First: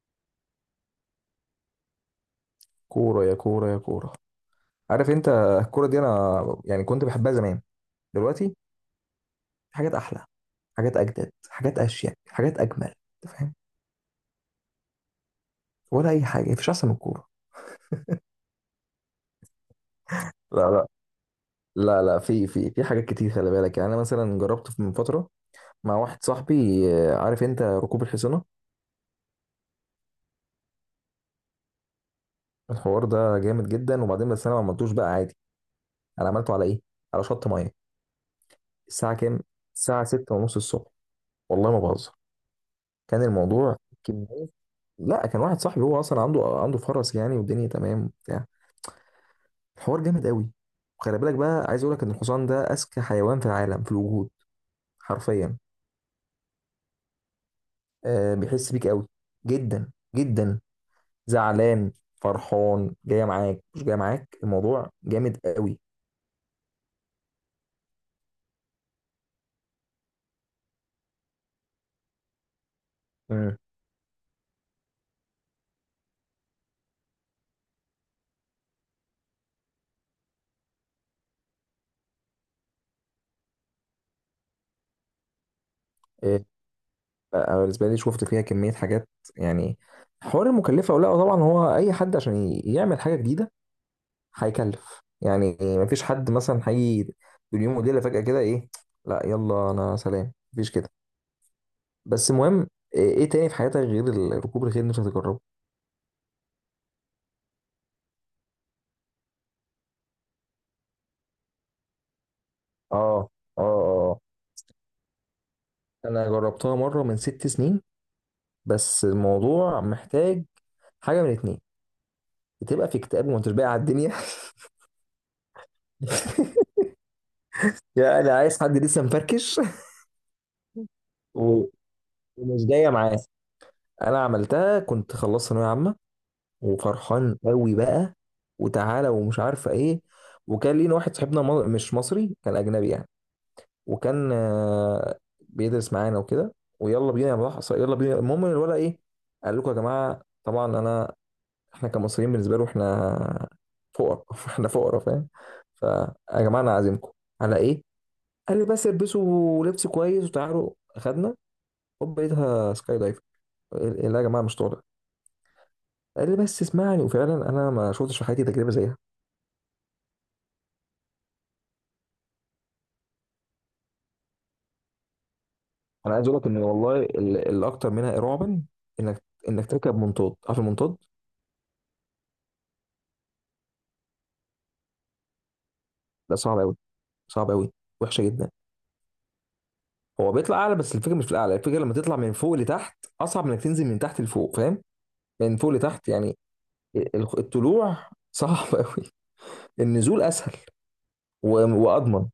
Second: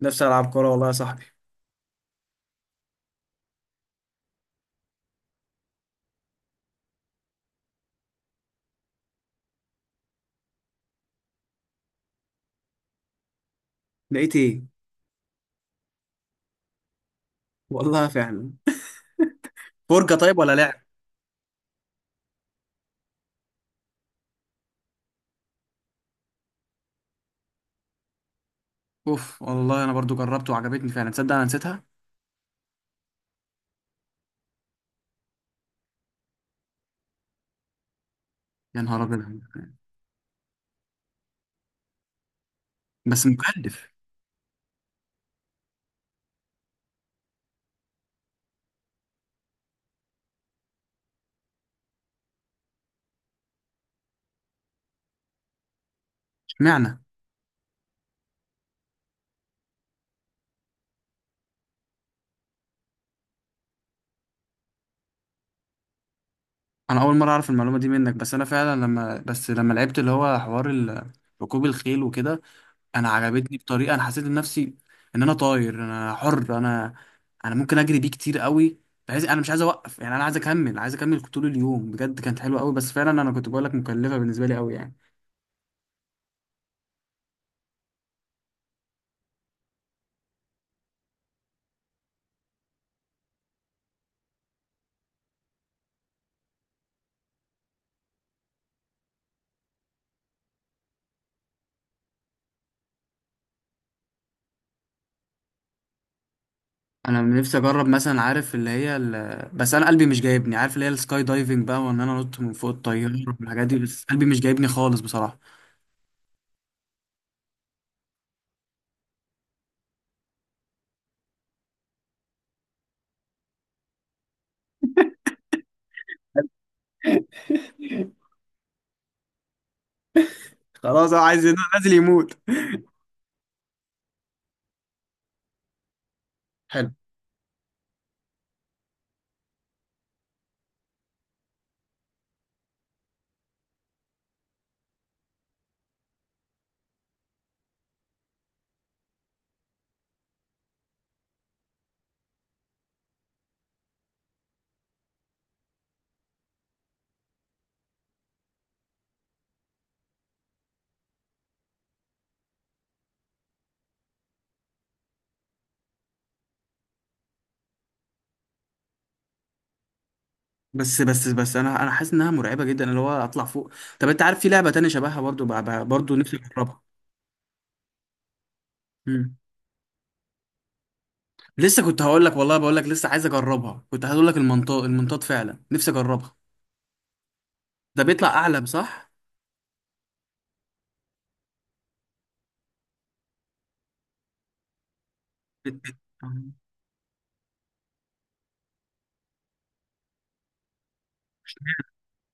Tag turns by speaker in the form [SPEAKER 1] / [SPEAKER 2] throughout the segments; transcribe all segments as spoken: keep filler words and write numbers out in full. [SPEAKER 1] نفسي العب كوره، والله يا صاحبي.
[SPEAKER 2] كورة يا كورة يا كورة. عارف انت، الكورة دي انا يعني كنت بحبها زمان. دلوقتي في حاجات احلى، حاجات اجدد، حاجات اشيك، حاجات اجمل، انت فاهم.
[SPEAKER 1] لقيت ايه؟
[SPEAKER 2] ولا اي حاجة، مفيش احسن من الكورة.
[SPEAKER 1] والله فعلا. فرجه طيب ولا
[SPEAKER 2] لا
[SPEAKER 1] لعب؟
[SPEAKER 2] لا، لا لا، في في في حاجات كتير، خلي بالك، يعني انا مثلا جربت من فترة مع واحد صاحبي آه، عارف انت، ركوب الحصانة.
[SPEAKER 1] اوف والله، انا برضو جربت وعجبتني فعلا. تصدق انا نسيتها.
[SPEAKER 2] الحوار ده جامد جدا، وبعدين بس انا ما عملتوش بقى عادي. انا عملته على ايه؟ على شط مية.
[SPEAKER 1] يا نهار
[SPEAKER 2] الساعة
[SPEAKER 1] ابيض.
[SPEAKER 2] كام؟ الساعة ستة ونص الصبح، والله ما بهزر. كان
[SPEAKER 1] بس
[SPEAKER 2] الموضوع
[SPEAKER 1] مكلف.
[SPEAKER 2] كمية، لا كان واحد صاحبي هو اصلا عنده عنده فرس يعني، والدنيا تمام وبتاع. الحوار جامد قوي. وخلي بالك بقى، عايز اقول لك ان الحصان ده اذكى حيوان في العالم، في الوجود، حرفيا.
[SPEAKER 1] اشمعنى؟
[SPEAKER 2] آه بيحس بيك قوي، جدا جدا. زعلان، فرحان، جاي معاك، مش جاي معاك. الموضوع جامد قوي.
[SPEAKER 1] انا اول مره اعرف المعلومه دي منك، بس انا فعلا لما بس لما لعبت اللي هو حوار ال- ركوب الخيل وكده. انا
[SPEAKER 2] مم.
[SPEAKER 1] عجبتني بطريقه، انا حسيت إن نفسي ان انا طاير، انا حر، انا انا ممكن اجري بيه كتير قوي، بحيث انا مش عايز اوقف، يعني انا عايز اكمل عايز اكمل طول اليوم، بجد كانت حلوه قوي. بس فعلا انا كنت بقول لك مكلفه بالنسبه لي قوي يعني.
[SPEAKER 2] آه، بقى بالنسبه لي، شفت فيها كميه حاجات يعني. حوار المكلفه ولا لا؟ طبعا، هو اي حد عشان ي- يعمل حاجه جديده هيكلف يعني. مفيش حد مثلا هيجي باليوم وليله فجاه كده، ايه! لا يلا انا سلام، مفيش كده. بس المهم، ايه إيه تاني في حياتك غير ال- ركوب الخيل مش هتجربه؟
[SPEAKER 1] انا نفسي اجرب مثلا، عارف اللي هي ال... بس انا قلبي مش جايبني. عارف اللي هي السكاي دايفنج بقى، وان انا انط من فوق الطياره
[SPEAKER 2] اه اه
[SPEAKER 1] والحاجات دي، بس
[SPEAKER 2] اه،
[SPEAKER 1] قلبي مش جايبني خالص بصراحه.
[SPEAKER 2] انا جربتها مره من ست سنين. بس الموضوع محتاج حاجه من اتنين، بتبقى في اكتئاب وما انتش باقي على الدنيا. يعني انا عايز حد لسه مفركش.
[SPEAKER 1] خلاص انا عايز ينزل
[SPEAKER 2] و-
[SPEAKER 1] نازل يموت.
[SPEAKER 2] ومش جايه معاه. انا عملتها كنت خلصت ثانويه عامه،
[SPEAKER 1] حلو.
[SPEAKER 2] وفرحان قوي بقى وتعالى ومش عارفه ايه. وكان لينا واحد صاحبنا م- مش مصري، كان اجنبي يعني. وكان آه، بيدرس معانا وكده. ويلا بينا يا ملاحظ، يلا بينا. المهم إن الولد ايه، قال لكم يا جماعه، طبعا انا، احنا كمصريين بالنسبه له احنا فقراء. احنا فقراء، فاهم. فيا جماعه انا عازمكم. على ايه؟ قال لي بس البسوا لبس كويس وتعالوا. اخدنا، هوب لقيتها سكاي دايفر. لا يا جماعه مش طالع. قال لي بس اسمعني، وفعلا انا ما شفتش في حياتي تجربه زيها.
[SPEAKER 1] بس بس بس انا انا حاسس انها مرعبه جدا اللي هو اطلع فوق. طب انت عارف في لعبه تانية شبهها برضو بقى بقى-
[SPEAKER 2] انا
[SPEAKER 1] برضو
[SPEAKER 2] عايز
[SPEAKER 1] نفسي
[SPEAKER 2] اقول لك ان
[SPEAKER 1] اجربها.
[SPEAKER 2] والله ال- الاكتر منها رعبا، انك
[SPEAKER 1] مم.
[SPEAKER 2] انك تركب منطاد. عارف المنطاد؟
[SPEAKER 1] لسه كنت هقول لك والله، بقول لك لسه عايز اجربها، كنت هقول لك المنطاد، المنطاد فعلا نفسي اجربها.
[SPEAKER 2] لا صعب قوي، صعب قوي،
[SPEAKER 1] ده
[SPEAKER 2] وحشه
[SPEAKER 1] بيطلع
[SPEAKER 2] جدا.
[SPEAKER 1] اعلى صح؟
[SPEAKER 2] هو بيطلع اعلى، بس الفكره مش في الاعلى، الفكره لما تطلع من فوق لتحت اصعب من انك تنزل من تحت لفوق، فاهم. من فوق لتحت يعني، ال- الطلوع صعب قوي، النزول اسهل و- واضمن.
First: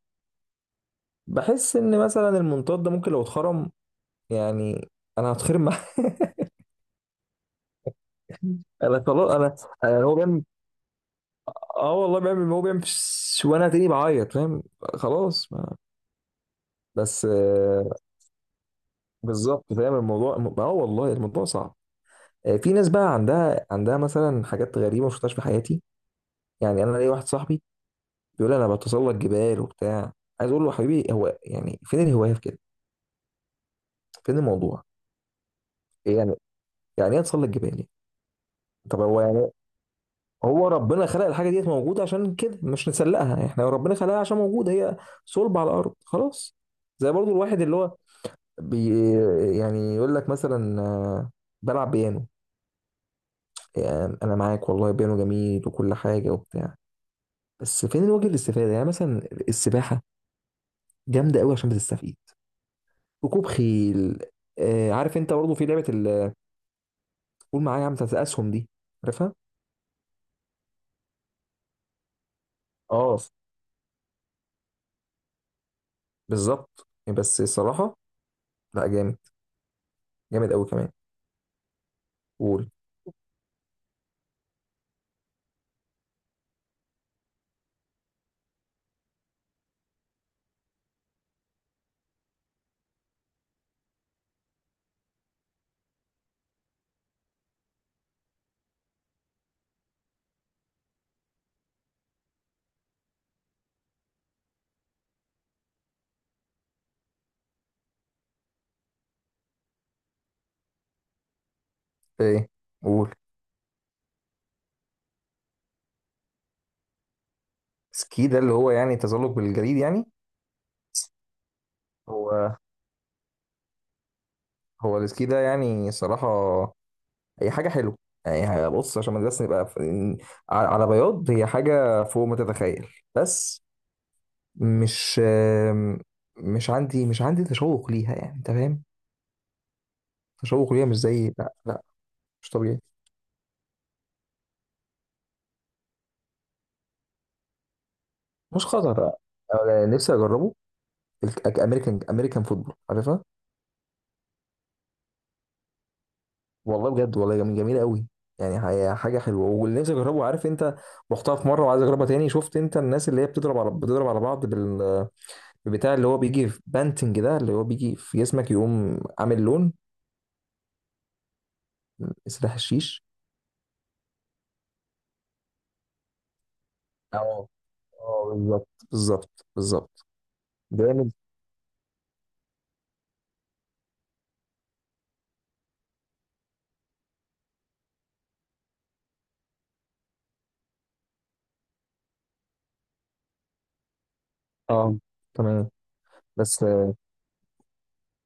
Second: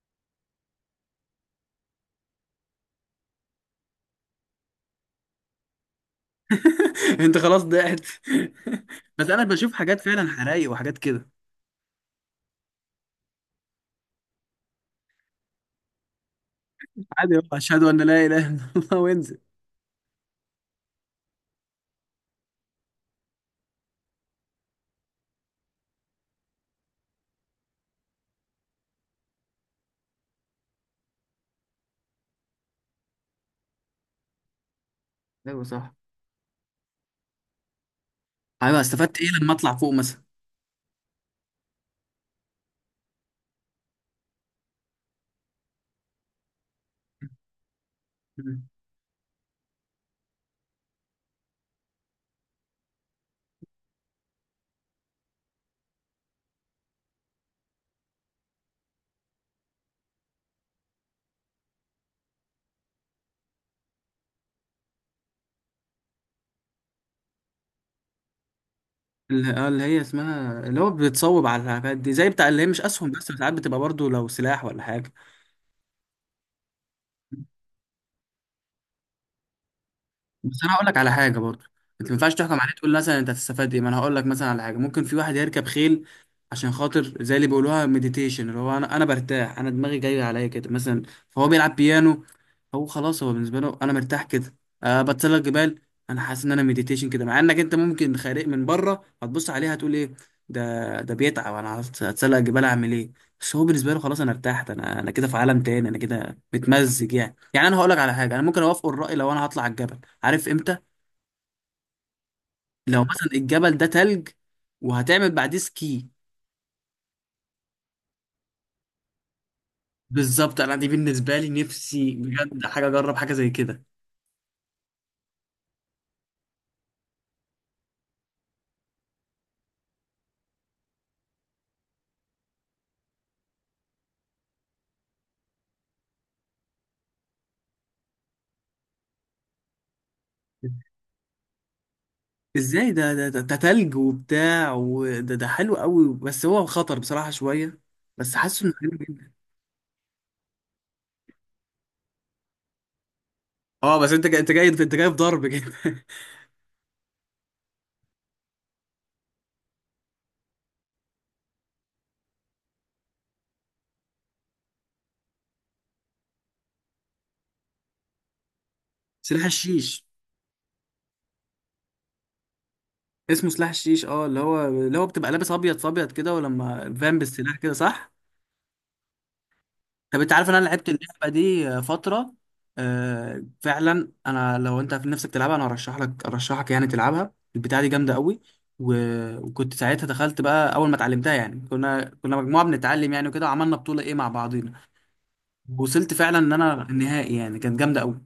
[SPEAKER 2] بحس ان مثلا المنطاد ده ممكن لو اتخرم يعني انا هتخرم معاه.
[SPEAKER 1] انت خلاص ضعت.
[SPEAKER 2] انا
[SPEAKER 1] بس
[SPEAKER 2] خلاص
[SPEAKER 1] انا
[SPEAKER 2] انا،
[SPEAKER 1] بشوف حاجات
[SPEAKER 2] أنا هو
[SPEAKER 1] فعلا
[SPEAKER 2] بيعمل،
[SPEAKER 1] حرايق وحاجات كده.
[SPEAKER 2] اه والله بيعمل، هو بيعمل فش- وانا تاني بعيط، فاهم، خلاص. بس
[SPEAKER 1] عادي يابا، اشهد
[SPEAKER 2] آه،
[SPEAKER 1] ان لا اله الا الله وانزل.
[SPEAKER 2] بالظبط، فاهم الموضوع. م- اه والله الموضوع صعب. آه، في ناس بقى عندها عندها مثلا حاجات غريبه ما شفتهاش في حياتي. يعني انا ليا واحد صاحبي بيقول لي انا بتسلق جبال وبتاع. عايز اقول له يا حبيبي، هو يعني فين الهوايه في كده؟ فين الموضوع؟
[SPEAKER 1] ايوه صح.
[SPEAKER 2] إيه يعني؟ يعني ايه اتسلق جبال يعني؟
[SPEAKER 1] ايوه،
[SPEAKER 2] طب
[SPEAKER 1] استفدت
[SPEAKER 2] هو
[SPEAKER 1] ايه
[SPEAKER 2] يعني،
[SPEAKER 1] لما اطلع فوق مثلا؟
[SPEAKER 2] هو ربنا خلق الحاجه ديت موجوده عشان كده مش نسلقها احنا، ربنا خلقها عشان موجوده هي، صلب على الارض خلاص. زي برضو الواحد اللي هو
[SPEAKER 1] مم.
[SPEAKER 2] بي يعني يقول لك مثلا آه، بلعب بيانو. يعني انا معاك والله، بيانو جميل وكل حاجه وبتاع، بس فين الوجه الاستفاده؟ يعني مثلا السباحه جامده قوي عشان بتستفيد. ركوب خيل، آه عارف انت برضه في لعبه ال- قول معايا يا عم بتاعت الاسهم دي، عارفها.
[SPEAKER 1] اللي آه، اللي هي اسمها اللي هو بتصوب على الحاجات دي زي بتاع، اللي هي مش اسهم،
[SPEAKER 2] اه
[SPEAKER 1] بس ساعات بتبقى برضو لو سلاح ولا حاجه.
[SPEAKER 2] بالظبط. بس الصراحه، لا جامد، جامد
[SPEAKER 1] بس
[SPEAKER 2] قوي
[SPEAKER 1] انا هقول
[SPEAKER 2] كمان.
[SPEAKER 1] لك على حاجه برضه، انت ما ينفعش تحكم
[SPEAKER 2] قول،
[SPEAKER 1] عليه تقول مثلا انت هتستفاد ايه، ما انا هقول لك مثلا على حاجه، ممكن في واحد يركب خيل عشان خاطر زي اللي بيقولوها مديتيشن، اللي هو انا انا برتاح انا دماغي جايه عليا كده مثلا. فهو بيلعب بيانو، هو خلاص هو بالنسبه له انا مرتاح كده. أه بتسلق جبال، انا حاسس ان انا مديتيشن كده، مع انك انت ممكن خارق من بره هتبص عليها هتقول ايه؟ ده ده بيتعب، انا هت- هتسلق جبال اعمل ايه؟ بس هو بالنسبه له خلاص انا ارتحت، انا انا كده في عالم تاني، انا كده متمزج، يعني يعني انا هقول لك على حاجه. انا ممكن اوافق الراي لو انا هطلع الجبل، عارف امتى؟
[SPEAKER 2] ايه؟
[SPEAKER 1] لو
[SPEAKER 2] قول.
[SPEAKER 1] مثلا الجبل ده تلج وهتعمل بعديه سكي.
[SPEAKER 2] سكي ده اللي هو يعني تزلج بالجليد يعني؟
[SPEAKER 1] بالظبط، انا دي بالنسبه لي نفسي
[SPEAKER 2] هو،
[SPEAKER 1] بجد حاجه اجرب حاجه زي كده.
[SPEAKER 2] هو السكي ده يعني صراحة هي حاجه حلوه يعني. بص، عشان ما بس نبقى ف- ن- على، على بياض، هي حاجه فوق ما تتخيل. بس مش آم، مش عندي مش عندي تشوق ليها، يعني انت فاهم. تشوق ليها مش زي، لا لا مش طبيعي.
[SPEAKER 1] ازاي؟ ده ده ده, ده تلج وبتاع. وده ده حلو قوي، بس هو خطر بصراحه شويه، بس حاسه
[SPEAKER 2] مش
[SPEAKER 1] انه حلو
[SPEAKER 2] خطر،
[SPEAKER 1] جدا.
[SPEAKER 2] أنا نفسي اجربه. الامريكان، امريكان فوتبول، عارفها.
[SPEAKER 1] اه، بس انت جاي انت جاي انت جاي في ضرب كده.
[SPEAKER 2] والله بجد، والله جميل، جميله قوي. يعني هي حاجه حلوه. واللي نفسي اجربه، عارف انت، رحتها في مره وعايز اجربها تاني. شفت انت الناس اللي هي بتضرب على، بتضرب على بعض بال، بتاع اللي هو بيجي في بانتنج ده، اللي هو بيجي في جسمك يقوم عامل
[SPEAKER 1] سلاح
[SPEAKER 2] لون.
[SPEAKER 1] الشيش.
[SPEAKER 2] سلاح الشيش.
[SPEAKER 1] اسمه سلاح الشيش، اه، اللي هو اللي هو بتبقى لابس ابيض في ابيض كده، ولما فان
[SPEAKER 2] اه
[SPEAKER 1] بالسلاح كده صح.
[SPEAKER 2] اه، بالظبط بالظبط بالظبط.
[SPEAKER 1] طب انت عارف ان انا لعبت
[SPEAKER 2] جامد.
[SPEAKER 1] اللعبه دي فتره؟ آه فعلا، انا لو انت في نفسك تلعبها، انا ارشح لك، ارشحك يعني تلعبها. البتاعه دي جامده قوي. و... وكنت ساعتها دخلت بقى اول ما اتعلمتها يعني، كنا كنا مجموعه بنتعلم يعني وكده، وعملنا بطوله ايه مع بعضينا.
[SPEAKER 2] اه، تمام.
[SPEAKER 1] وصلت فعلا ان
[SPEAKER 2] بس
[SPEAKER 1] انا
[SPEAKER 2] آه،
[SPEAKER 1] النهائي، يعني كانت جامده قوي.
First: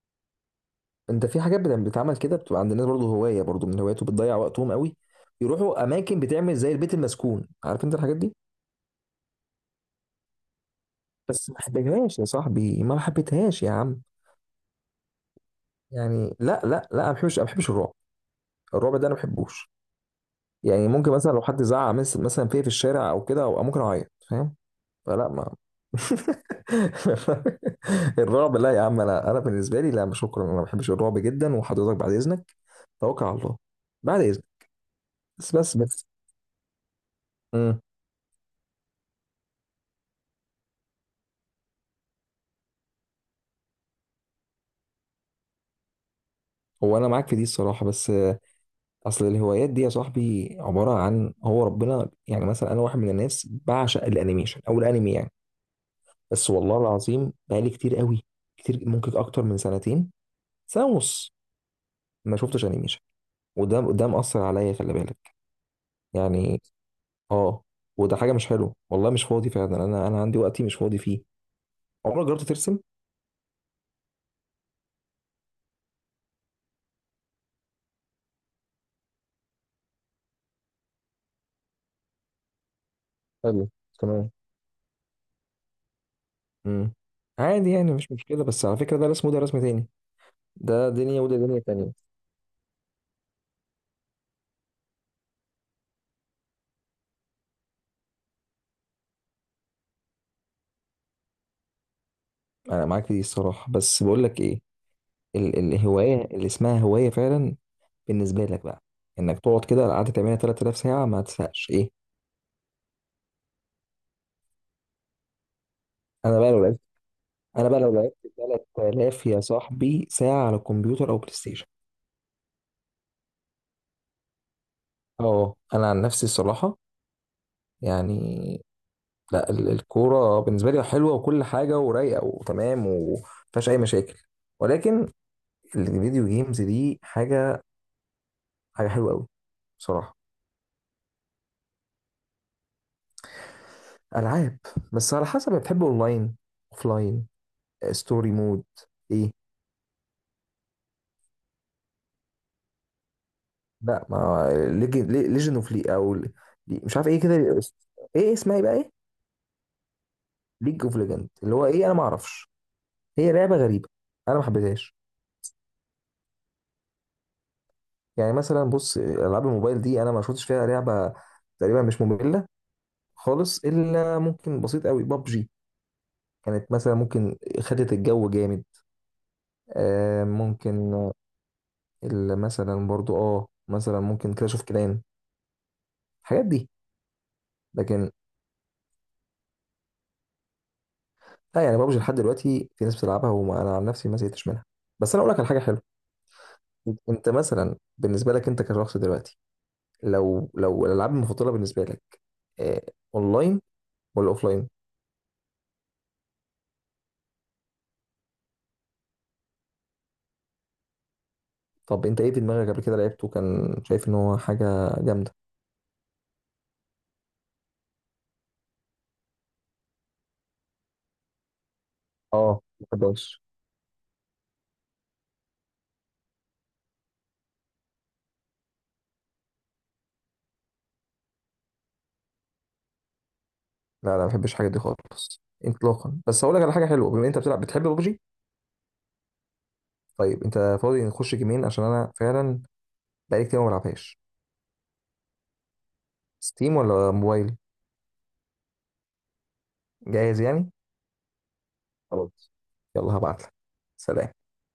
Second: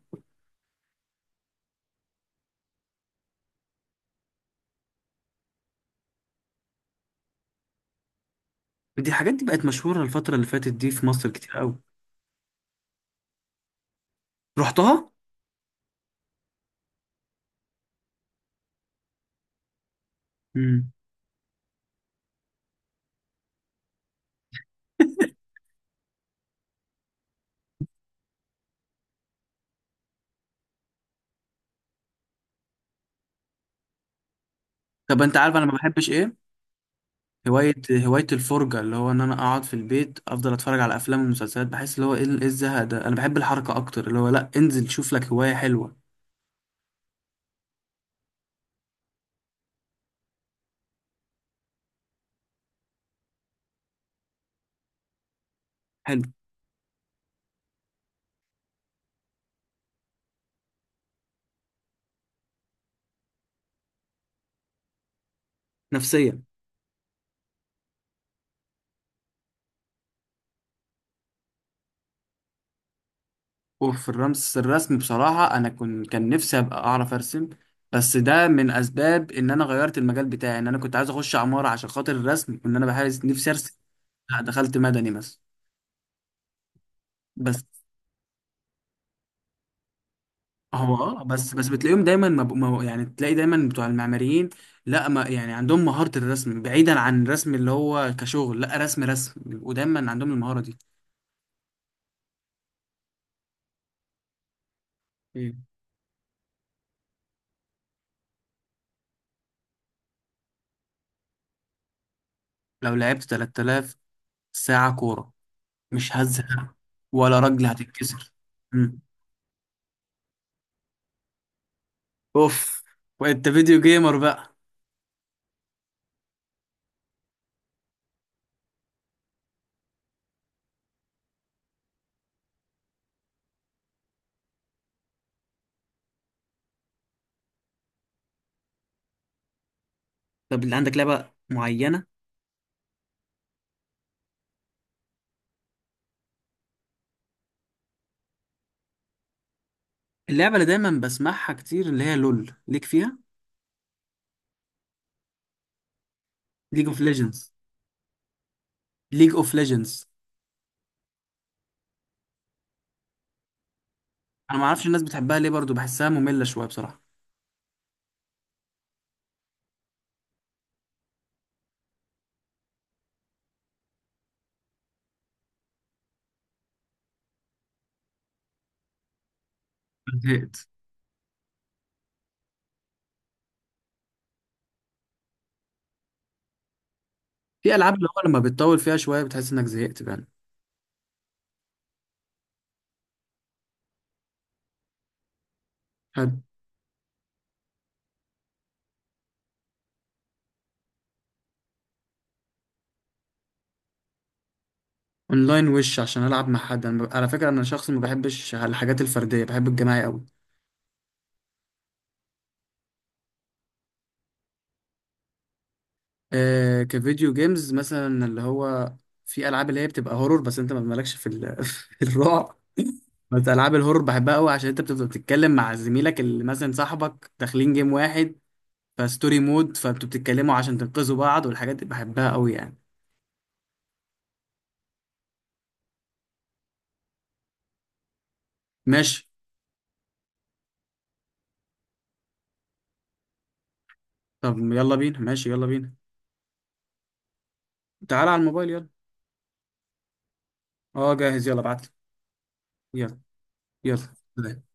[SPEAKER 2] انت في حاجات بت- بتتعمل كده، بتبقى عند الناس برضه هوايه، برضه من هواياته بتضيع وقتهم قوي. يروحوا اماكن بتعمل زي البيت المسكون، عارف انت الحاجات دي.
[SPEAKER 1] دي الحاجات دي بقت مشهوره الفتره اللي فاتت دي في مصر
[SPEAKER 2] بس
[SPEAKER 1] كتير
[SPEAKER 2] ما
[SPEAKER 1] قوي.
[SPEAKER 2] حبيتهاش يا صاحبي، ما حبيتهاش يا عم،
[SPEAKER 1] رحتها.
[SPEAKER 2] يعني لا لا لا، ما بحبش ما بحبش الرعب. الرعب ده انا ما بحبوش. يعني
[SPEAKER 1] امم.
[SPEAKER 2] ممكن مثلا لو حد زعق مس- مثلا فيا في الشارع او كده، او ممكن اعيط، فاهم. فلا ما، الرعب لا يا عم، انا انا بالنسبه لي لا شكرا، انا ما بحبش الرعب جدا. وحضرتك بعد اذنك، توكل على الله، بعد اذنك.
[SPEAKER 1] طب انت
[SPEAKER 2] بس
[SPEAKER 1] عارف انا ما
[SPEAKER 2] بس بس
[SPEAKER 1] بحبش ايه؟ هواية
[SPEAKER 2] امم،
[SPEAKER 1] هواية الفرجة، اللي هو إن أنا أقعد في البيت أفضل أتفرج على أفلام ومسلسلات. بحس اللي هو إيه إيه الزهق ده. أنا بحب الحركة أكتر، اللي هو لأ انزل شوف لك هواية حلوة.
[SPEAKER 2] هو انا معاك في دي الصراحه. بس آه، اصل الهوايات دي يا صاحبي عباره عن، هو ربنا يعني، مثلا انا واحد من الناس بعشق الانيميشن او الانمي يعني.
[SPEAKER 1] حلو
[SPEAKER 2] بس والله العظيم بقالي كتير قوي، كتير، ممكن اكتر من سنتين، سنه ونص، ما شفتش انيميشن. وده ده مأثر عليا، خلي بالك
[SPEAKER 1] نفسيا.
[SPEAKER 2] يعني. اه، وده حاجه مش حلوه والله، مش فاضي فعلا، انا انا عندي وقتي مش فاضي فيه. عمرك جربت ترسم؟
[SPEAKER 1] وفي الرمس الرسم بصراحة، أنا كنت كان نفسي أبقى أعرف أرسم. بس ده من أسباب إن أنا غيرت المجال بتاعي، إن أنا كنت عايز أخش عمارة عشان خاطر الرسم، وإن أنا بحارس نفسي
[SPEAKER 2] حلو،
[SPEAKER 1] أرسم.
[SPEAKER 2] تمام.
[SPEAKER 1] لأ دخلت مدني مثلا.
[SPEAKER 2] امم،
[SPEAKER 1] بس
[SPEAKER 2] عادي يعني مش مشكله، بس على فكره ده رسم وده رسم تاني، ده
[SPEAKER 1] هو
[SPEAKER 2] دنيا
[SPEAKER 1] اه،
[SPEAKER 2] وده
[SPEAKER 1] بس
[SPEAKER 2] دنيا
[SPEAKER 1] بس
[SPEAKER 2] تانية.
[SPEAKER 1] بتلاقيهم دايما مب... مو- يعني تلاقي دايما بتوع المعماريين، لا ما يعني عندهم مهارة الرسم بعيدا عن الرسم اللي هو كشغل. لا رسم رسم بيبقوا دايما عندهم المهارة دي.
[SPEAKER 2] انا معاك في دي الصراحه بس بقول لك ايه، ال
[SPEAKER 1] مم.
[SPEAKER 2] الهوايه اللي اسمها هوايه فعلا، بالنسبه لك بقى، انك تقعد كده قعدت تعملها تلات آلاف ساعه ما تزهقش، ايه.
[SPEAKER 1] لو لعبت ثلاث آلاف ساعة كورة مش
[SPEAKER 2] انا بقى لو
[SPEAKER 1] هزهق،
[SPEAKER 2] لعبت
[SPEAKER 1] ولا رجل
[SPEAKER 2] انا بقى لو لعبت
[SPEAKER 1] هتتكسر. مم.
[SPEAKER 2] تلات آلاف يا صاحبي ساعه على الكمبيوتر او بلاي ستيشن.
[SPEAKER 1] اوف وانت فيديو جيمر بقى.
[SPEAKER 2] اه، انا عن نفسي الصراحه يعني، لا ال- الكورة بالنسبة لي حلوة وكل حاجة ورايقة وتمام ومفيهاش أي مشاكل. ولكن الفيديو جيمز دي حاجة، حاجة حلوة أوي بصراحة.
[SPEAKER 1] طب اللي عندك لعبة معينة؟
[SPEAKER 2] ألعاب، بس على حسب بتحب، أونلاين، أوفلاين، ستوري مود، إيه.
[SPEAKER 1] اللعبة اللي دايما بسمعها كتير اللي هي لول ليك فيها.
[SPEAKER 2] لا ما، ليجن أوف لي أو ل-
[SPEAKER 1] ليج
[SPEAKER 2] مش
[SPEAKER 1] اوف
[SPEAKER 2] عارف إيه كده.
[SPEAKER 1] ليجندز.
[SPEAKER 2] إيه اسمها إيه بقى، إيه؟
[SPEAKER 1] ليج اوف ليجندز.
[SPEAKER 2] ليج أوف ليجند اللي هو إيه، أنا ما أعرفش. هي لعبة غريبة، أنا ما
[SPEAKER 1] انا ما اعرفش
[SPEAKER 2] حبيتهاش.
[SPEAKER 1] الناس بتحبها ليه برضو، بحسها مملة شوية بصراحة.
[SPEAKER 2] يعني مثلا بص آه، ألعاب الموبايل دي أنا ما شفتش فيها لعبة تقريبا مش مملة خالص، الا ممكن بسيط قوي بابجي كانت مثلا، ممكن خدت الجو جامد. آه
[SPEAKER 1] زهقت.
[SPEAKER 2] ممكن، ال- مثلا برضو اه مثلا، ممكن كلاش اوف كلان الحاجات دي.
[SPEAKER 1] في العاب اللي
[SPEAKER 2] لكن
[SPEAKER 1] هو لما بتطول فيها شويه بتحس انك زهقت بقى.
[SPEAKER 2] لا يعني بابجي لحد دلوقتي في ناس بتلعبها، وانا عن نفسي ما زهقتش منها. بس انا اقول لك على حاجه حلوه،
[SPEAKER 1] حد.
[SPEAKER 2] انت مثلا بالنسبه لك، انت كشخص دلوقتي، لو لو الالعاب المفضله بالنسبه لك، آه، اونلاين ولا اوفلاين؟
[SPEAKER 1] اونلاين، وش عشان العب مع حد. انا ب- على فكره انا شخص ما بحبش الحاجات الفرديه، بحب الجماعي قوي.
[SPEAKER 2] طب انت ايه في دماغك قبل كده لعبته كان شايف ان هو حاجه جامده؟
[SPEAKER 1] آه كفيديو جيمز مثلا اللي هو، في العاب اللي هي بتبقى هورور، بس انت ما مالكش في, ال... في الرعب.
[SPEAKER 2] اه، ما
[SPEAKER 1] بس العاب الهورور بحبها قوي، عشان انت بتبقى بتتكلم مع زميلك اللي مثلا صاحبك داخلين جيم واحد، فستوري مود فانتوا بتتكلموا عشان تنقذوا بعض والحاجات دي بحبها قوي يعني.
[SPEAKER 2] لا لا ما بحبش الحاجات دي خالص اطلاقا. بس هقول لك على حاجه حلوه، بما انت بتلعب بتحب ببجي.
[SPEAKER 1] ماشي.
[SPEAKER 2] طيب انت فاضي نخش جيمين؟ عشان انا فعلا بقالي كتير ما بلعبهاش.
[SPEAKER 1] طب يلا بينا، ماشي يلا بينا.
[SPEAKER 2] ستيم ولا موبايل؟
[SPEAKER 1] تعال على الموبايل يلا.
[SPEAKER 2] جاهز يعني.
[SPEAKER 1] اه جاهز، يلا ابعت لي.
[SPEAKER 2] خلاص، يلا
[SPEAKER 1] يلا.
[SPEAKER 2] هبعت لك.
[SPEAKER 1] يلا.
[SPEAKER 2] سلام.
[SPEAKER 1] سلام.